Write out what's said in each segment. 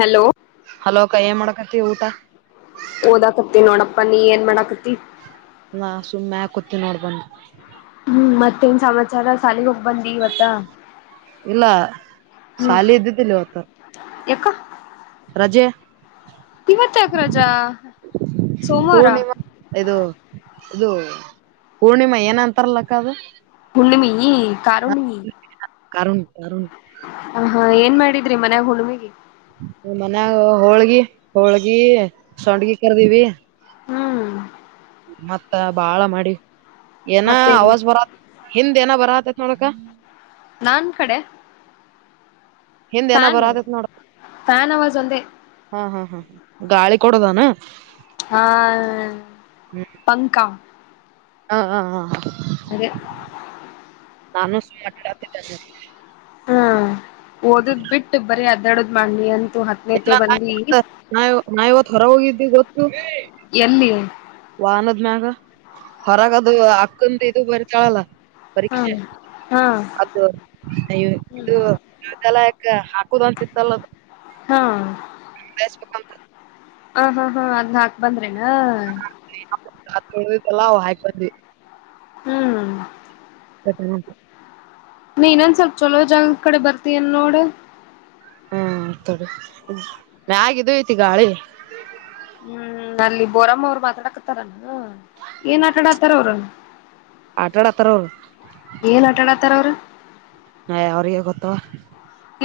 hello hello ಅಕ್ಕ ಏನ್ ಮಾಡಕತಿವಿ ಊಟ ಓದಕತ್ತತಿ ನೋಡಪ್ಪಾ ನೀ ಏನ್ ಮಾಡಾಕತಿ ನಾ ಸುಮ್ಮನೆ ಕೂತಿೀಿ ನೋಡ್ಬಂದ್ ಹ್ಮ್ ಮತ್ತೇನ್ ಸಮಾಚಾರ ಸಾಲಿಗೆ ಹೋಗ ಬಂದಿವತ್ತ ಇಲ್ಲ ಹ್ಮ್ ಶಾಲಿ ಇದ್ದಿದ್ದಿಲ್ಲ ಇವತ್ತು ಎ ರಜೆ ಇವತ್ತಾಕ್ರಜಾ ಸೋಮವಾರ ಪೂರ್ಣಿಮಾ ಇದು ಇದು ಪೂರ್ಣಿಮಾ ಏನಂತಾರಲಕ್ಕ ಅದು ಪುಣ್ಣಿಮಿ ಕರುುಣಿ ಕಾರಣ ತಣ ಹ ಹಾ ಏನ್ ಮಾಡಿದ್ರಿ ಮನ್ಯಾಗ ಹುಳಮೆಗೆ ಮನ್ಯಾಗ ಹೋಳ್ಗಿ ಹೋಳ್ಗಿ ಸಂಡ್ಗಿ ಕರ್ದೀವಿ ಹ್ಮ್ ಮತ್ತ ಬಾಳ ಮಾಡಿ ಏನ ಮತ್ತೇನು ಅವವಾಜ್ ಬರತ್ ಹಿಂದ್ ಏನ ಬರತ್ ಥೋಡಕ ನನ್ ಕಡೆ ಹಿಂದ್ ಏನ ಫ್ಯಾನ್ ಬರತೈತ್ ನೋಡಕ ಫ್ಯಾನ್ ಅವಾಜ್ ಒಂದೇ ಹಾ ಹಾ ಹಾ ಗಾಳಿ ಕೊಡೋದಾನ ಹಾ ಪಂಕಾ ಹಾ ಹ ಹ [inaudible] ಅದ ನಾನು ಸು ಮಾಾಡಾತಿದ್ದ ಹಾ ಓದದ್ ಬಿಟ್ಟು ಬರೀ ಅದಾಡದ್ ಮಾಡನಿ ಅಂತ ಎಲ್ಲ ನಾವ ನಾವ ಇವತ್ತು ಹೊರ ಹೋಗಿದ್ದೆ ಗೊತ್ತು ಎಲ್ಲಿ ವಾಹನದ ಮ್ಯಾಗ ಹೊರಗದು ಅಕ್ಕಂದ ಇದು ಬರಿ ಕಾಳಲ್ಲ ಹ್ಮ ಅದುಯ ಇದು ಕಲ ಯಾಕ ಹಾಕುದಂತ ಇತ್ತಲ್ಲದು ಹಾ ಸ್ಬೇಕುಂತ ಹ ಹಾ ಹಾ ಅದ್ ಹಾಕ್ ಬಂದ್ರೇನಾ ರಾತ್ ತೋಡಲ್ಲ ಹಯ್ತ್ರರಿ ಹ್ಮ್ ತದ ನೀ ಇನೊಂದ ಸ್ವಲ್ಪ ಚೊಲೋ ಜಾಗದ ಕಡೆ ಬರ್ತಯನ್ ನೋಡು ಹ್ಮತೊಡಿ ಮಾಗಿದ ಐತಿ ಗಾಳಿ ಹ್ಮ್ ಅಲ್ಲಿ ಬೋರಮ್ಮ ಅವ್ರು ಮಾತಾಡಕತಾರನಾ ಏನ್ ಆಟಾಡಾತಾರ ಅವ್ರ ಆಟಾಡತಾರ ಅವರು ಏನ್ ಆಟಾಡತಾರ ಅವರು ನ ಅವರಿಗೆಗತ್ತು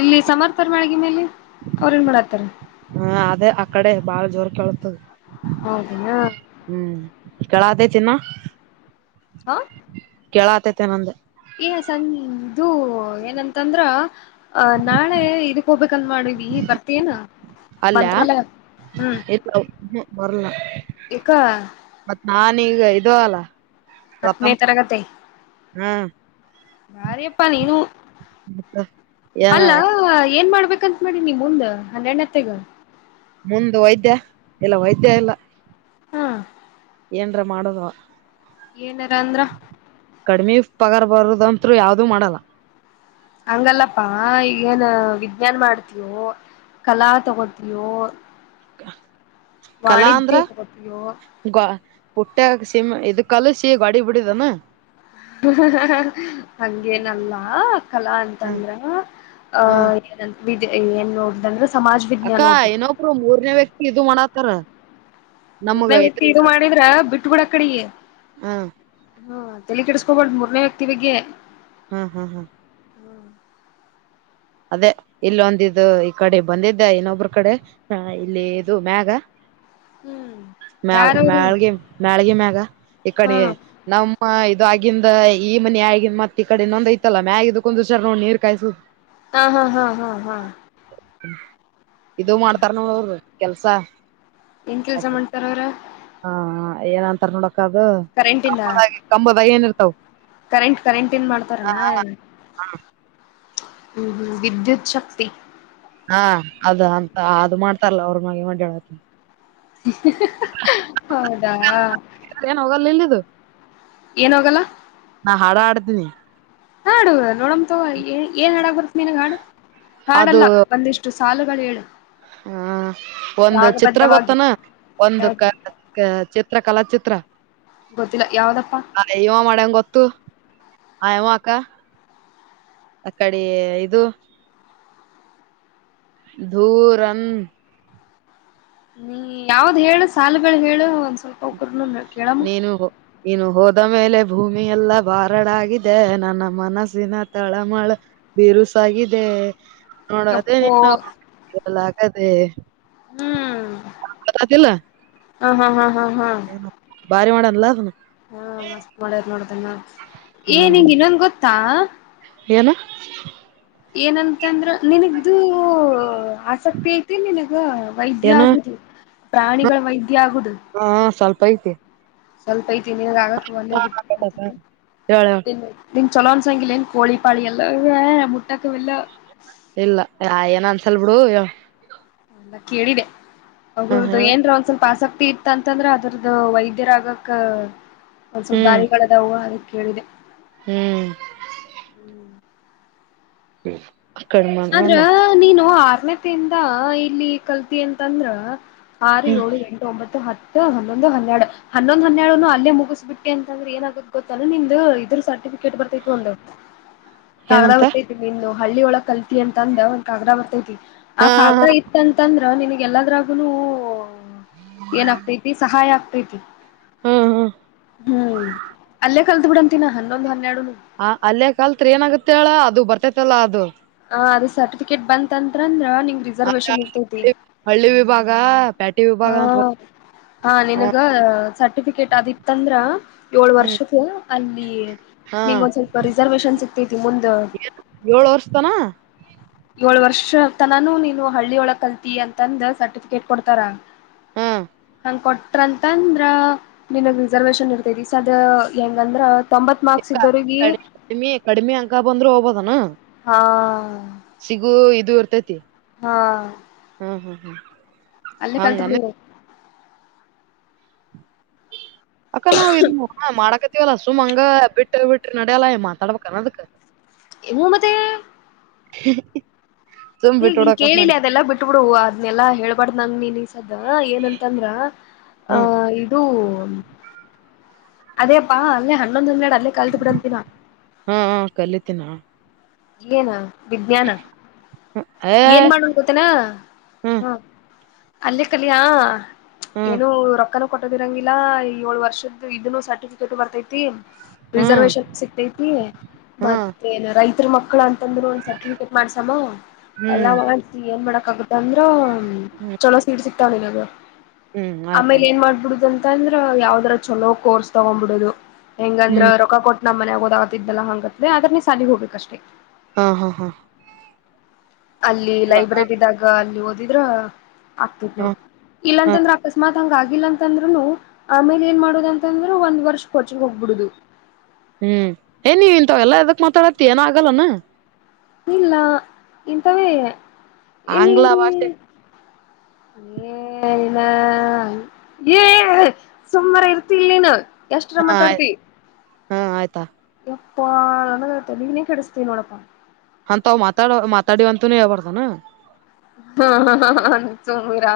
ಇಲ್ಲಿ ಸಮರ್ಥರ್ ಮಳಗ ಮೇಲೆ ಅವ್ರ ಏನ್ ಮಾಡತ್ತಾರ ಹ ಅದೇ ಅಕಡೆ ಬಾಳ ಜೋರ್ ಕಳತದೆ ಹೌದಿನ ಕೆಳ ಆತೈತಿನ ಹಾ ಕೇಳಾತೈತೆ ನಂದ ಈ ಸಂದು ಏನಂತಂದ್ರ ಅ ನಾಳೆ ಇದಕ್ ಹೋಗ್ಬೇಕ ಕನ್ ಮಾಡಿವವಿ ಬರ್ತೇನ ಅಲ್ಲಯ ಮಂತ್ರಾಲಯ ಹ್ಮ್ ಇ ಬರಲ್ಲತ್ ಏಕ ಈಗ ಇದ ಅಲ್ಲ ವ್ರತ ಹತ್ತನೇ ತರಗತಿ ಹಾ ಯಾರಪ್ಪ ನೀನು ಮತ್ತ ಏನ ಅಲ್ಲ ಏನ್ ಮಾಡ ಹಬೇಕಂತ ಮಾಡಿ ನಿಮ ಮುಂದ್ ಹನ್ನೆರ್ನ ಹತ್ತಗ ಒಂದು ವೈದ್ಯ ಇಲ್ಲ ವೈದ್ಯ ಎಲ್ಲ ಹಾ ಏನ್ರ ಮಾಡದ ಏನಾರ ಅಂದ್ರ ಕಡಿಮಿ ಪಗಾರ್ ಬರದಂತರು ಯಾವ್ದೂ ಮಾಡಲ್ಲ ಹಂಗಲ್ಲಪ್ಪಾ ಈಗಏನ್ ವಿಜ್ಞಾನ್ ಮಾಡ್ತವು ಕಲಾ ತೊಗತಿಯೋ ಕಲಾ ಅಂದ್ರ ತಗೋತೀಯೋ ಗ ಪಟ್ಟೆ ಸಮ ಇಕ್ಕಾಲ ಸೀ ಗಡಿ ಬಿಡಿದಾನ ಹಂಗೇನಲ್ಲ ಕಲಾ ಹ ಅಂತಂದ್ರ ಹ ಆಹ ಏನಿದ ಏನ್ ನೋಡ್ದಂದ್ರೆ ಅಕ್ಕ ಏನೊಬ್ರು ಮೂರನೇ ವ್ಯಕ್ತಿ ಇದು ಮಾಡಾತ್ತಾರ ಮೂರ್ನೇ ವ್ಯಕ್ತಿ ಇದು ಮಾಡಿದ್ರ ಬಿಟ್ ಬಿಿಡ ಕಡಿಗೆ ಹಾ ಹ ತಲೆ ಕೆಿಡಸ್ಕೊಬ್ದು ಮೂರನೇ ವ್ಯಕ್ತಿ ಬಗ್ಗೆ ಹಾ ಹಾ ಹಾ ಹ್ಮ್ ಅದೇ ಇಲ್ಲೊಂದಿದ ಈ ಕಡೆ ಬಂದಿದ್ದೆ ಇನ್ನೊಬ್ರ ಕಡೆ ಇಲ್ಲಿ ಇದು ಮ್ಯಾಗ ಹ್ಮ್ ಮ್ಯ ಯಾರವ್ರು ಮ್ಯಾಳ್ಗೆ ಮ್ಯಾಳ್ಗೆ ಮ್ಯಾಗ ಈ ಹಾ ಕಡೆ ನಮ್ಮ ಇದು ಆಗಂದ ಈ ಮನ ಆಗ ಮತ್ತೆ ಈ ಕಡೆ ಇನ್ನೊಂದ ಐತಲ್ಲ ಮ್ಯ ಆಗಿದಕ್ಕೊಂದುಷಾರ್ ನೋ ನೀರ್ ಕಾಯಸುದುದು ಹಾ ಹಾ ಹಾ ಹಾ ಹಾ ಇದದು ಮಾಡ್ತಾರ ನೋಡ ಅವರು ಕೆಲ್ಸ ಏನ್ ಕೆಲ್ಸ ಮಾಡ್ತಾರ ಅವ್ರ ಹಾ ಏನಂತಾರ ನೋಡಕದುದ ಕರೆಂಟಿಂದ ಕಂಬದಾಗಿ ಏನಿರ್ತಾವ ಕರೆಂಟ್ ಕರೆಂಟ್ ಏನ್ ಮಾಡ್ತಾರಣ ಹ್ಮ್ ಹ್ಮ್ ವಿಿದ್ಯುತ್ ಶಕ್ತಿ ಹಾ ಅದ ಅಂತ ಅದು ಮಾಡ್ತಾರಲ್ಲ ಅವ್ರ ಮೆ ಮಾಡ ಹೌದಾ ಏನ್ [inaudible] ಏನೋಗಲ್ಲ ಾ ಹಾಡ ಆಡ್ತೀನಿ ಹಾಡು ನೋಡಮಂತ ಏನ್ ಹಾಡಾಗ ಬರ್ತ್ತ ಮೀನಾಗ ಹಾಡು ಹಾಡಲ್ಲ ಒಂದಿಷ್ಟು ಸಾಲುಗಳೇಳು ಹಾ ಒಂದು ಚಿತ್ರ ರಾಗಬದ್ಧವಾಗಿ ಗೊತ್ತನಾ ಒಂದು ಯಾವ್ದ ಕ ಚಿತ್ರ ಕಲಾ ಚಿತ್ರ ಗೊತ್ತಿಲ್ಲ ಯಾವ್ದಪ್ಪಾ ಹ ಇವ ಮಾಡಡಂ್ ಗೊತ್ತು ಹ ಯವ ಅಕ್ಕ ಅ ಕಡೆ ಇದು ದೂರಂ ಹ್ಮ ಯಾವ್ದ್ ಹೇಳು ಸಾಲುಗಳು ಹೇಳು ಸ್ವಲ್ಪ ಒಕ್ರನು ಕೇಳಮ್ಮ ನೀನು ನೀನು ಹೋದ ಮೇಲೆ ಭೂಮಿಯ ಎಲ್ಲಾ ಬಾರಡ ಆಾಗಿದೆ ನನ್ನ ಮನಸ್ಸಿನ ತಳಮಳ ಬಿರುಸಾಗಿದೆ ನೋಡದೇ ಯಪ್ಪೋ ಎಲ್ಲ ಆಗದೆೇ ಹಾ ಹಾ ಹಾ ಹಾ ಹಾ ಬಾರಿ ಮಾಡ ಅಲ್ಲ ಹಾ ಮಸ್ತ್ ಮಾಡ್ಯರ್ ನೋಡ್ದನ್ನ ಹ್ಮ್ ಏನ್ಿಂಗ ಇನ್ನೊಂದ ಗೊತ್ತಾ [inaudible] ಏನಂತ ಅಂದ್ರೆ ನಿನಗೂ ಆಸಕ್ತಿ ಐತಿ ನಿನಗ ವೈದ್ಯ ಏನ ಆಗುದು ಪ್ರಾಣಿಗಳ ವೈದ್ಯ ಆಗುದು ಹಾ ಸ್ವಲ್ಪ ಐತೆ ಸ್ವಲ್ಪ ಐತಿ ಆಗಕ್ ಒಂದ ಹೇಳ ಚೊಲೋನ್ಸಂಗಿಲಏನ್ ಕಳಿಪಾಳಿ ಎಲ್ಲ ಮುಟ್ಟಕವೆಲ್ಲ ಇಲ್ಲ ಯ ಏನ ಅನ್ಸಲ್ ಬಿಿಡು ಎಲ್ಲ ಕೇಳಿದೆ ಅವದು ಹೇಳ ಏನ್ರ ಒಂದ್ ಸ್ವಲ್ಪ ಪಾಸ್ ಆತ ಇತ್ತ ಅಂತಂದ್ರೆ ಅದ್ರದ್ದ ವೈದ್ಯರಾಗಕ್ ಒಂದಸ ಹ್ಮ್ ದಾರಿಗಳದ ಹೂ ಆಿ ಕೇಳಿದೆ ಹ್ಮ್ ಹ್ಮ ಹ್ಮ್ ಆದ್ರ ನೀನು ಆರನೇತಿಂದ ಇಲ್ಲಿ ಕಲ್ತ ಅಂತಂದ್ರ ಆರು ಏಳು ರಟ ಒಂಬತ್ತು ಹತ್ತು ಹನ್ನೊಂದು ಹನ್ನೆರಡು ಹನ್ನೊಂದು ಹನ್ನೆರಡುನು ಅೇ ಮುಗಿಸ್ಬಿಟ್ಟ ಅಂತಂದ್ರೆ ಏನಾಗುದುದು ಗೊತ್ತ ನಿಮ್ದ ಇದ್ರ ಸರ್ಟಿಫಿಕ ಿಕಟ್ ಬರ್ತೈ ಒಂದ ಕಾಗ ಏನಂತ ಹೊರ್ತೈತಿ ಇನ್ನು ಹಳ್ಳಿ ಒಳಗೆ ಕಲ್ ಅಂತ ಅಂದ್ರೆ ಒಂದ್ ಕಾಗ್ರ ಬರ್ತೈತಿ ಆ ಹಾ ಹಾ ಕಾಗ್ರ ಇತ್ತ ಅಂತಂದ್ರ ನಿನಗೆಲ್ಲದ್ರಾಗು ಏನಾಗಗ್ತೈತಿ ಸಹಾಯ ಆಗ್ತೈತಿ ಹ್ಮ ಹಾ ಹ್ಮ್ ಅಲ್ಲೇ ಕಲ್ತ್ ಬಿಡಂತಿನ ಹನ್ನೊಂದ್ ಹನ್ನೆರಡು ಹ ಅಲ್ಲೇ ಕಲ್ತ್ರ ಏನಾಗತ್ತೆ ಹೇಳ ಅದು ಬರ್ತೇತಲ್ಲಾ ಅದು ಅದ ಸರ್ಟಿಫಿಕೇಟ್ ಬಂತಂತಂದ್ರ ನಿ ರಿಸರ್ವೇಶನ್ ಇರ್ತೇತಿ ಗಾಪ್ ಹಾ ಹಾ ಹ ನನ್ಗ ಸರ್ಟಿಫಿಕೇಟ್ ಅದಿತ್ತಂದ್ರ ಏಳ್ ಹ್ಮ್ ವರ್ಷದ ಅಲ್ಲಿ ಹಾ ನಿಮಂಗ ಒಂದ್ ಸ್ವಲ್ಪ ರಿಸರ್ವೇೇಶನ್ ಸಿಗ್ತೈತಿ ಮುಂದ್ ಏಳು ವರ್ಷತನ ಏಳ ವರ್ಷ ತನಾನೂ ನೀನು ಹಳ್ಳಿ ಒಳ ಕಲ್ತಿ ಅಂತಂದ ಸರ್ಟಿಫಿಕೇಟ್ ಕೊಡ್ತಾರ ಹಾ ಕೊಟ್ರಂತ ಅಂದ್ರ ನಿಿನಗ್ ರಿಸರ್ವೇಶನ್ ಇರ್ತೈತಿ ಸ ಅದ ಹೆಂಗಂದ್ರ ತೊಂಬತ್ ಮಾರ್ಕ್ಸ್ ಇದ್ದವ್ರಗಿ ಕಡಿಮ ಕಡಿಮೆ ಅಂಕ ಬಂದ್ರರು ಹೋಗಬೋದನಾ ಹಾ ಸಿಗು ಇ ಇರ್ತೈತಿ ಹ್ಮ ಹಾ ಹಾ ಹಾ ಅಲ್ಲೇ ಕಲ್ತ್ ಬಿಡಿರ ಹ ಅಕ್ಕ ನಾವ್ ಇದ ಮಾಡಾಕತಿವಲ್ಲ ಸುಮ್ ಹಂಗ ಬಿಟ್ಟ ಬಿಟ್ರಿ ನಡ್ಯಲ್ಲ ಮಾತಾಡ್ಬೇಕನ್ನದಕ್ಕ ಮೂ ಮತ್ತೆ [inaudible] ಸುಮ್ ಬಿಟ್ಟ ಹೇಗ್ ಇಲ್ ಬಿಡಕಂತ ಕೇಳಿಲ್ಲ ಮಾಡಿದ ಅದೆಲ್ಲಾ ಬಿಟ್ಬಿಡು ಅದ್ನೆಲ್ಲಾ ಹೇಳ್ಬಾರ್ದ್ ನಂಗ ನೀನ್ಸದ ಏನಂತಂದ್ರ ಹ್ಮ್ ಅಹ ಇದು ಅದೇಪ್ಪಾ ಅಲ್ಲೇ ಹನ್ನೊಂದ್ ಹನ್ನೆಡು ನ ಕತ ಬಿಡಂತಿನ ಹ್ಮ ಹ್ಮ ಕಲಿತೀನ ಏನ ವಿಜ್ಞಾನ ಹ್ಮ್ ಏ [inaudible] ಏನ್ ಮಾಡೋನ್ ಗೊತ್ತನಾ [inaudible] ಹ್ಮ್ ಹಾ ಅಲ್ಲಿ ಕಲಿಯಾ [inaudible] ಹ್ಮ್ ಏನು ರೊಕ್ಕನ ಕೊಟ್ಟೋದಿರಂಗಿಲ್ಲ ಈ ಏಳು ವರ್ಷದ ಇದನ್ನುನು ಸರ್ಟಿಫಿಕೇಟ್ು ಬರ್ತೈತಿ ಹ್ಮ್ ರಿಸರ್ವೇಶನ್ ಸಿಕ್ತೈತಿ ಹ್ಮ್ ಮತ್ತ ರೈತರ ಮಕ್ಕಳ ಮಕ್ಳ ಅಂತಂದ್ರು ಒಂದ ಸರ್ಟಿಫಿಕೇಟ್ ಮಾಡ್ಸಮ್ಮ ಎಲ್ಲಾ ಹ್ಮ್ ಮಾಡಸ ಏನ್ ಮಾಡಕ್ ಆಗತ್ತ ಅಂದ್ರ ಹ್ಮ್ ಚೊಲೋ ಸೀಡ್ ಸಿಕ್ತಾವ ನಿಿನಗ ಹ್ಮ್ [inaudible] ಆಯ್ತಾ ಆಮೇಲೆ ಏನ್ ಮಾಡ್ಬಿಡುದಂತ ಅಂತಂದ್ರ ಯಾವದರ ಚೊಲೋ ಕೋರ್ಸ್ ತಗೊಂಡ್ಬ ಬಿಡುದು ಹೆಂಗಂದ್ರ ಹ್ಮ್ ರೊಕ್ಕ ಕೊಟ್ಟ ನಮ್ಮ್ನೆ ಆಗೋದಾಗತ್ತ್ದಲ್ಲಾ ಹಂಗತ್ೆ ಅದ್ರನ ಸಾಲಗೆ ಹೋಗಬೇಕಷ್ಟೇ ಹಾ ಹಾ ಹಾ ಅಲ್ಲಿ ಲೈಬ್ರರಿ ಇದಾಗ ಅಲ್ಲಿ ಓದಿದ್ರ ಆಗ್ತಿರ್ ಹ್ಮ್ ನೋಡ್ ಇಲ್ಲಾ ಹಾ ಅಂತಂದ್ರ ಅಕಸ್ಮಾತ್ ಂಗ ಆಗಿಲ್ಲ ಅಂತಂದ್ರುನು ಆಮೇಲೆ ಏನ್ ಮಾಡುದ ಅಂತಂದ್ರರು ಒಂದ್ ವರ್ಷ ಕೋಚಗ್ ಹೋಗ್ಬಿಡುದು ಹ್ಮ್ ಏ ನೀವ ಇನ್ಂತಾಗಲ್ಲ ಅದಕ್ ಮಾತಾಡತಿ ಏನ ಆಗಲ್ಲಾನ ಇಲ್ಲ ಇಂತವೇ ಇನ್ನಿ ಆಂಗ್ಲ ಭಾಷೆ [inaudible] ಏನಾ [inaudible] ಏ ಸುಮ್ಮಾರ ಇರ್ತಿಲ್ ನೀನು ಎಷ್ಟರ ಹಾ ಆಯ್ ಮಾತಾಡ್ತಿವಿ ಹಾ ಆಯ್ತಾ ಅಪ್ಪ ನ ತಲೆನೇ ಕೆಡಸತೀ ನೋಡಪ್ಪ ಅಂತ ಅವ್ ಮಾತಾಡ ಮಾತಾಡಿ ಅಂತನ ಹಳ್ಬಾರ್ದನ ಹ ಹ ಹ ಸುಂದ್ರಾ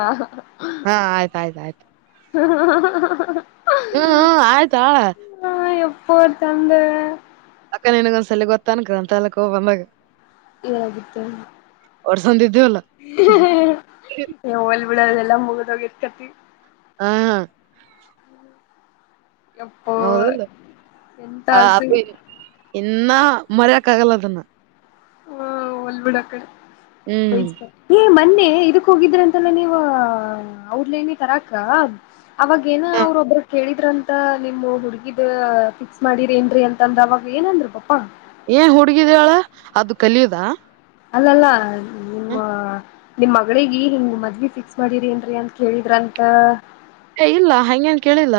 ಹಾ ಆಯ್ತ ಆಯ್ತ ಆಯ್ತು ಹಹ ಹ ಹ ಹ್ಮ್ ಹ್ಮ ಆಯ್ತಾಳ ಪೋರ ತಂದು ಅಕ್ಕ ನನ್ಗೊಂದ್ಸಲ ಗೊತ್ತ ಅನ್ಕದ ಅಂತ ಅಲ್ಲಕ್ ಹೋಗಬ ಮಾಗ ಏನದಕ್ಕೆ ವರ್ಸಂದಿದ್ ಹ ಹ ಹೋಲ್ ಬಿಡ ಎಲ್ಲಾ ಮುಗದೋಗ ಎತ್ಕತಿ ಹಾ ಹಾ ಎಪ್ಪೋ ಹೌದಲ್ಲ ಎಂತ [inaudible] ಹ ಆಸೆ ಇನ್ನ ಮರಿಯಾಕಗಲದನ್ನ ಹ ಒಲ್ಬಡ ಕಡೆ ಹ್ಮ್ ಬತ ಮ ನಂಡೆ ಇದಕ್ ಹೋಗಿದ್ರ ಅಂತೆಲ್ಲ ನೀವು ಔಟ್ಲೀನ್ನಿ ತರಾಕ್ಕ ಅವಾಗ ಏನ ಅವ್ರ ಒಬ್ಬ್ರ ಕೇಳಿದ್ರಂತ ನಿಮಮ್ಮ ಹುಡುಗಿದ ಫಿಕ್ಸ್ ಮಾಡಿರಿ ಏನ್ರರಿ ಅಂತಂದ್ರ ಅವಾಗ ಏನಂದರು ಪಪ್ಪಾ ಏ ಹುಡುಗಿದಾಳ ಅದು ಕಲಿಯುದ ಅಲ್ಲಲ್ಲ ನಿಮ್ಮ ನಿಮ್ ಮಗಳಿಗೆ ಹಿಂಗ ಮದ್ವಿ ಫಿಕ್ಸ್ ಮಾಡಿರಿ ಏನ್ರರಿ ಅಂತ ಕೇಳಿದ್ರ ಅಂತ ಇಲ್ಲ ಹಂಗಗೆನ್ ಕೇಳಿಲ್ಲ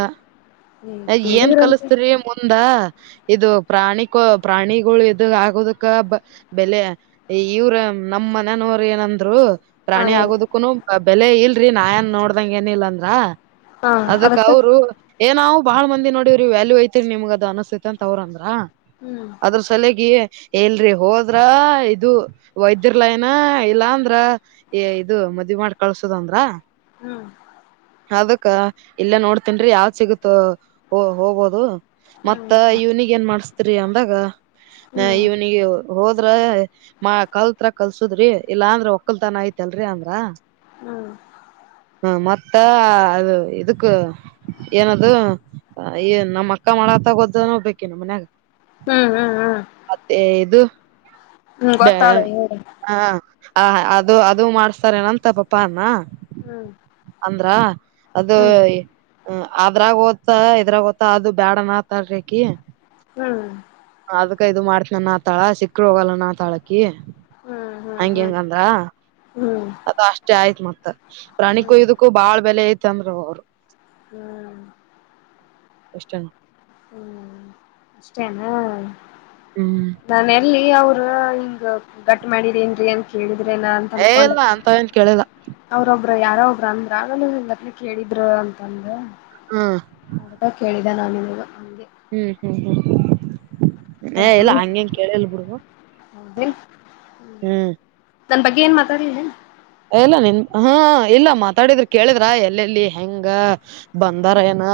[inaudible] ಏನ್ ಕೇಳಿದ್ರಂತೆ ಕಲಸ್ತರಿ ಮುಂದ ಇದು ಪ್ರಾಣಿಿಕ ಪ್ರಾಣಿಗಳು ಇದದು ಆಗೋದಕ್ಕ ಬೆಲೆ ಇವ್ರ ನಮ್ಮ ಮ್ಮನ ನೋರು ಏನಂದ್ರು ಹಾ ಪ್ರಾಣಿ ಏನ್ ಆಗೋದಕ್ಕೂನು ಬೆಲೆ ಇಲ್ರಿ ನಾನ್ ನೋಡ್ದಂಗ ಏನಿಲ್ಲಾಂದ್ರ ಅದಕ್ಕ ಅವರು ಏನಾವ ಬಹಳ ಮಂದಿ ನೋಡ್ರಿ ವ್ಯಾಲ್ಯೂ ಐತಿರಿ ನಿಮ್ಗ ಅದ ಅನಸ್ತೈತಿ ಅಂತ ತವ್ರ ಅಂದ್ರ ಹ್ಮ್ ಅದ್ರ ಸಲಗಿ ಎಲ್ರರಿ ಹೋದ್ರ ಇದು ವೈದ್ಯರ್ ಲ ನ ಇಲ್ಲ ಅಂದ್ರ ಇದು ಮದ ಇ ಮಾಡಿ ಕಳ್ಸದ ಅಂದ್ರ ಹ್ಮ್ [inaudible] ಅದಕ್ಕ ಇಲ್ಲ ನೋಡ್ತನ್ಿ ಯಾವ ಸಿಗುತ್ತ ಹೋಗಬೋದು ಮತ್ತ ಹ್ಮ್ ಇವ್ನಿಿಗೆ ಏನ್ ಮಾಡಸ್ತರಿಿ ಅಂದಾಗ ಹ್ಮ್ [inaudible] ಇವ್ನಿಿಗೆ ಹೋದ್ರ ಮಾ ಕಲ್ತ್ರ ಕಲ್ಸುದ್ರಿ ಇಲ್ಲಾ ಅಂದ್ರ ಒಕ್ಕಲ್ತಾನ ಐತಲ್ರರಿ ಅಂದ್ರ ಹ್ಮ್ ಹ ಮತ್ತ ಅದು ಇದಕ್ಕ ಏನ ಅ ಏನ್ ನಮ್ಮ ಅಕ್ಕ ಮಾಡತ ಗದನ ಬೇಕ ನಮ್ಮ ಮನ್ಯಾಗ ಹ್ಮ್ ಹ್ಮ್ ಹ್ಮ್ ಅದು ಬೇ ಗೊತ್ತಾಳ ಹೇಳಿ ಹಾ ಹ ಅದು ಅದು ಮಾಡ್ಸ್ತಾರೇನ ಅಂತ ಪಪ ಅಾನ ಹ್ಮ್ ಅಂದ್ರ ಅದು ಹ್ಮ್ ಅದ್ರಾಗ ಓದತಾ ಇದ್ರಾಗ ಓದತ್ತಾ ಅದು ಬೇಡ ನತಾಡ್ರಕಿ ಹ್ಮ್ ಅದ್ ಇದು ಮಾಡತ್ನನ್ ಆ ತಾಳ ಸಿಕ್ಕರು ಹೋಗಲ್ಲ ನ ಆ ತಾಳಕ್ಕೆ ಹ್ಮ್ ಹ್ಮ್ ಹಂಗ ಹ್ಮ್ ಹೆಂಗಂದ್ರ ಹ್ಮ್ ಹ್ಮ್ ಹ್ಮ್ ಹ್ಮ್ ಅದು ಅಷ್ಟೇ ಆಯ್ತ್ ಮತ್ತ್ ಪ್ರಾಣಿಿಕೂಯ್ದಕ್ಕೂ ಬಾಳ ಬೆಲೆ ಐತಂದ್ರ ಅವರು ಹ್ಮ್ ಎಷ್ಟಣ ಹ್ಮ್ ಅಷ್ಟೇನಾ ಹ್ಮ್ ನಾನ ಎಲ್ಲಿ ಅವ ಹಿಂಗ ಗಟ್ ಮಾಡಿರಿ ಏನ್ೀ ಅಂತ ಕೇಳಿದ್ರೇನ ಅಂತ ಏ ಅನ್ಕೊಂಡ ಇಲ್ಲ ಅಂತವೇನ್ ಕೇಳಿಲ್ಲ ಅವ್ರೊಬ್ರ ಯಾರ ಒಬ್ಬ್ರ ಅಂದ್ರ ಆಗಲ ಮದಲಿ ಕೇಳಿದ್ರು ಅಂತಂದು ಹಾ ನ ಹ್ಮ್ ಹ್ಮ್ ಹ್ಮ್ ಏ ಅದ್ರ ಇಲ್ಲಾ ಸಂಬಂಧ ಹಂಗಗೆಂಗ ಕೇಳಿಲ್ ಬಿಡು ಹೌದೇನ್ ಹ್ಮ ಹ್ಮ್ ನನ್ ಬಗ್ಗೆ ಏನ್ ಮಾತಾಡ್ಿಲ್ಲ ಎಲ್ಲ ನಿನ್ ಹಾ ಇಲ್ಲ ಮಾತಾಡಿದ್ರ ಕೇಳಿದ್ರ ಎಲ್ಲೆಲ್ಲಿ ಹೆಂಗ ಬಂದಾರ ಏನ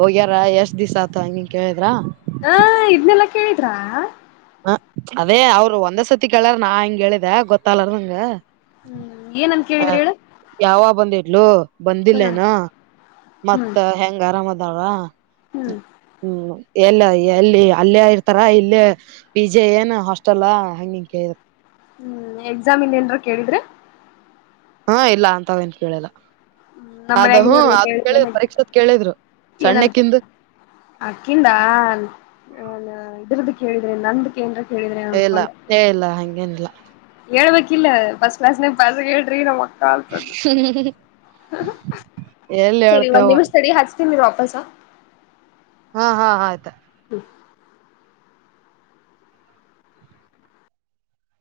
ಹೋಗ್ಯಾರ ಎಷ್ಟ್ ದಿವ್ ಆತ ಹನ್ ಕೇಳಿದ್ರ ಹಾ ಇದನೆಲ್ಲಾ ಕೇಳಿದ್ರಾ ಹ ಅದೇ ಅವ್ರು ಒಂದ್ ಸರ್ತಿ ಕೇಳಾರ ನಾ ಹಿಂಗ ಹೇಳಿದೆ ಗೊತ್ತಲ್ಲರ ನಂಗ ಹ್ಮ್ ಏನಂತ ಹ ಕೇಳಿದ್ರಿ ಹೇಳು ಯಾವ ಬಂದಿಟ್ಲು ಹ್ಮ್ ಬಂದಿಲ್ಲೇನ ಹ್ಮ್ ಮತ್ತ ಹೆಂಗ ಆರಾಮದ ಾವ ಹ್ಮ್ ಹ್ಮ್ ಎಲ್ಲ ಎಲ್ಲಿ ಅಲ್ಲೇ ಇರ್ತಾರ ಇಲ್ಲೇ ಪಿಜೆ ಏನ್ ಹಾಸ್ಟೆಲ್ ಹಂಗಂಗ ಹ್ಮ್ ಎಕ್ಸಾಮ್ ಇನ್ೇನ್ರ ಕೇಳಿದ್ರೆ ಹಾ ಇಲ್ಲ ಅಂತ ಅವನ್ ಕೇಳಲ್ಲ ಅದು ಹ್ಮ ಅದು ಕೇಳ ಪರೀಕ್ಷತ್ ಕೇಳಿದ ಏನನ್ ಅಕ್ಕಿಂದ ಇದ ಕೇಳಿದ್ರೆ ನಂದು ಕೇಂದ್ರಕ್ಕೆ ಇಲ್ಲಾ ಹೇಳಲ್ಲಾ ಹಂಗೇನಿಲ್ಲ ಹೇಳ್ಬೇಕಿಲ್ಲ ಫಸ್ಟ್ ಕ್ಲಾಸ್ ನ ಪ ಹೇಳ್ರಿ ನಮ್ಮ ಎಲ್ಲಿ ಸರಿ ಒಂದ್ ಹೇಳ್ತೇವ ನಿಮಿಷ ತ ಹ ರು ವಾಪಸಾ ಹಾ ಹಾ ಆಯ್ತಾ ಹ್ಮ